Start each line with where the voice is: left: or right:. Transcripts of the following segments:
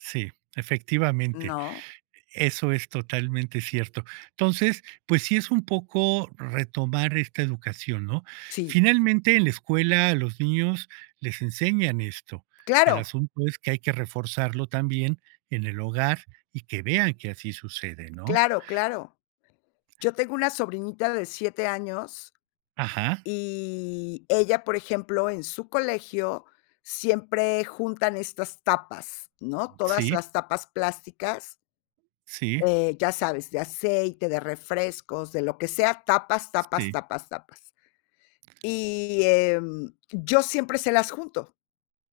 right: Sí, efectivamente.
left: No.
right: Eso es totalmente cierto. Entonces pues sí es un poco retomar esta educación, ¿no?
left: Sí.
right: Finalmente, en la escuela, a los niños les enseñan esto. El
left: Claro.
right: asunto es que hay que reforzarlo también en el hogar y que vean que así sucede, ¿no?
left: Claro, claro. Yo tengo una sobrinita de 7 años,
right: Ajá.
left: y ella, por ejemplo, en su colegio siempre juntan estas tapas, ¿no? Todas
right: Sí.
left: las tapas plásticas
right: Sí.
left: eh ya sabes, de aceite, de refrescos, de lo que sea, tapas, tapas,
right: Sí.
left: tapas, tapas. Y, em, yo siempre se las junto,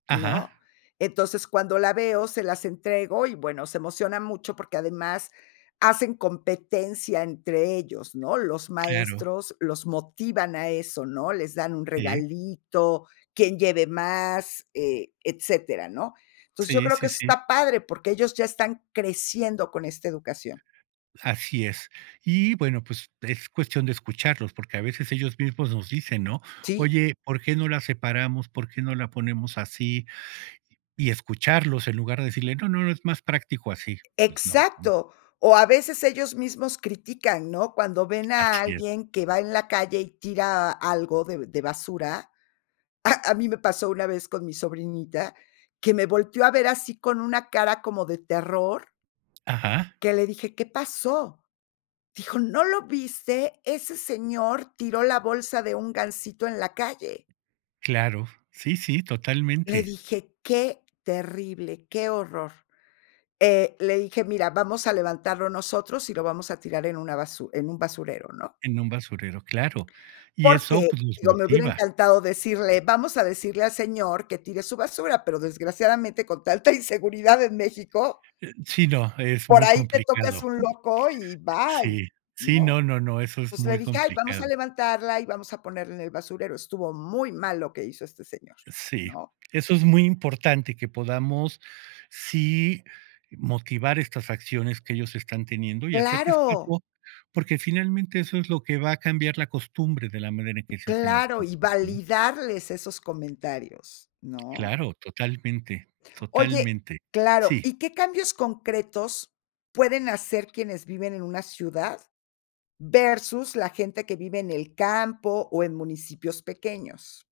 right: Ajá.
left: ¿no? Entonces, cuando la veo, se las entrego y, bueno, se emociona mucho porque, además, hacen competencia entre ellos, ¿no? Los
right: Claro.
left: maestros los motivan a eso, ¿no? Les dan un
right: Eh.
left: regalito, quien lleve más, eh, etcétera, ¿no? Entonces, yo
right: Sí,
left: creo que
right: sí,
left: eso
right: sí.
left: está padre, porque ellos ya están creciendo con esta educación.
right: Así es. Y, bueno, pues, es cuestión de escucharlos, porque a veces ellos mismos nos dicen, ¿no?
left: Sí.
right: "Oye, ¿por qué no la separamos, por qué no la ponemos así?". Y escucharlos, en lugar de decirle: "No, no, es más práctico así", pues no, ¿no?
left: Exacto. O a veces ellos mismos critican, ¿no? Cuando ven a
right: Así es.
left: alguien que va en la calle y tira algo de de basura. ¡Ah!, a mí me pasó una vez con mi sobrinita, que me volteó a ver así, con una cara como de terror
right: Ajá.
left: que le dije: "¿Qué pasó?", dijo, "¿No lo viste? Ese señor tiró la bolsa de un gansito en la calle".
right: Claro. Sí, sí,
left: Le
right: totalmente.
left: dije: "Qué terrible, qué horror". Eh, le dije: "Mira, vamos a levantarlo nosotros y lo vamos a tirar en una basu en un basurero", ¿no?
right: En un basurero, claro. Y eso,
left: Porque,
right: pues, los
left: digo, me hubiera
right: motiva.
left: encantado decirle: "Vamos a decirle al señor que tire su basura", pero, desgraciadamente, con tanta inseguridad en Mexico
right: Eh, sí, no, es
left: por
right: muy
left: ahí te tocas
right: complicado.
left: un loco y bye,
right: Sí. Sí,
left: ¿no?
right: no, no, no, eso es
left: Entonces le
right: muy
left: dije: "Ay, vamos a
right: complicado.
left: levantarla y vamos a ponerla en el basurero. Estuvo muy mal lo que hizo este señor",
right: Sí.
left: ¿no?
right: Eso es muy importante, que podamos, sí, motivar estas acciones que ellos están teniendo y hacerles
left: Claro.
right: [unintelligible] porque finalmente eso es lo que va a cambiar la costumbre de la manera en que se hacen las
left: Claro,
right: cosas,
left: y
right: ¿no?
left: validarles esos comentarios, ¿no?
right: Claro, totalmente.
left: Oye
right: Totalmente.
left: claro.
right: Sí.
left: ¿Y qué cambios concretos pueden hacer quienes viven en una ciudad versus la gente que vive en el campo o en municipios pequeños?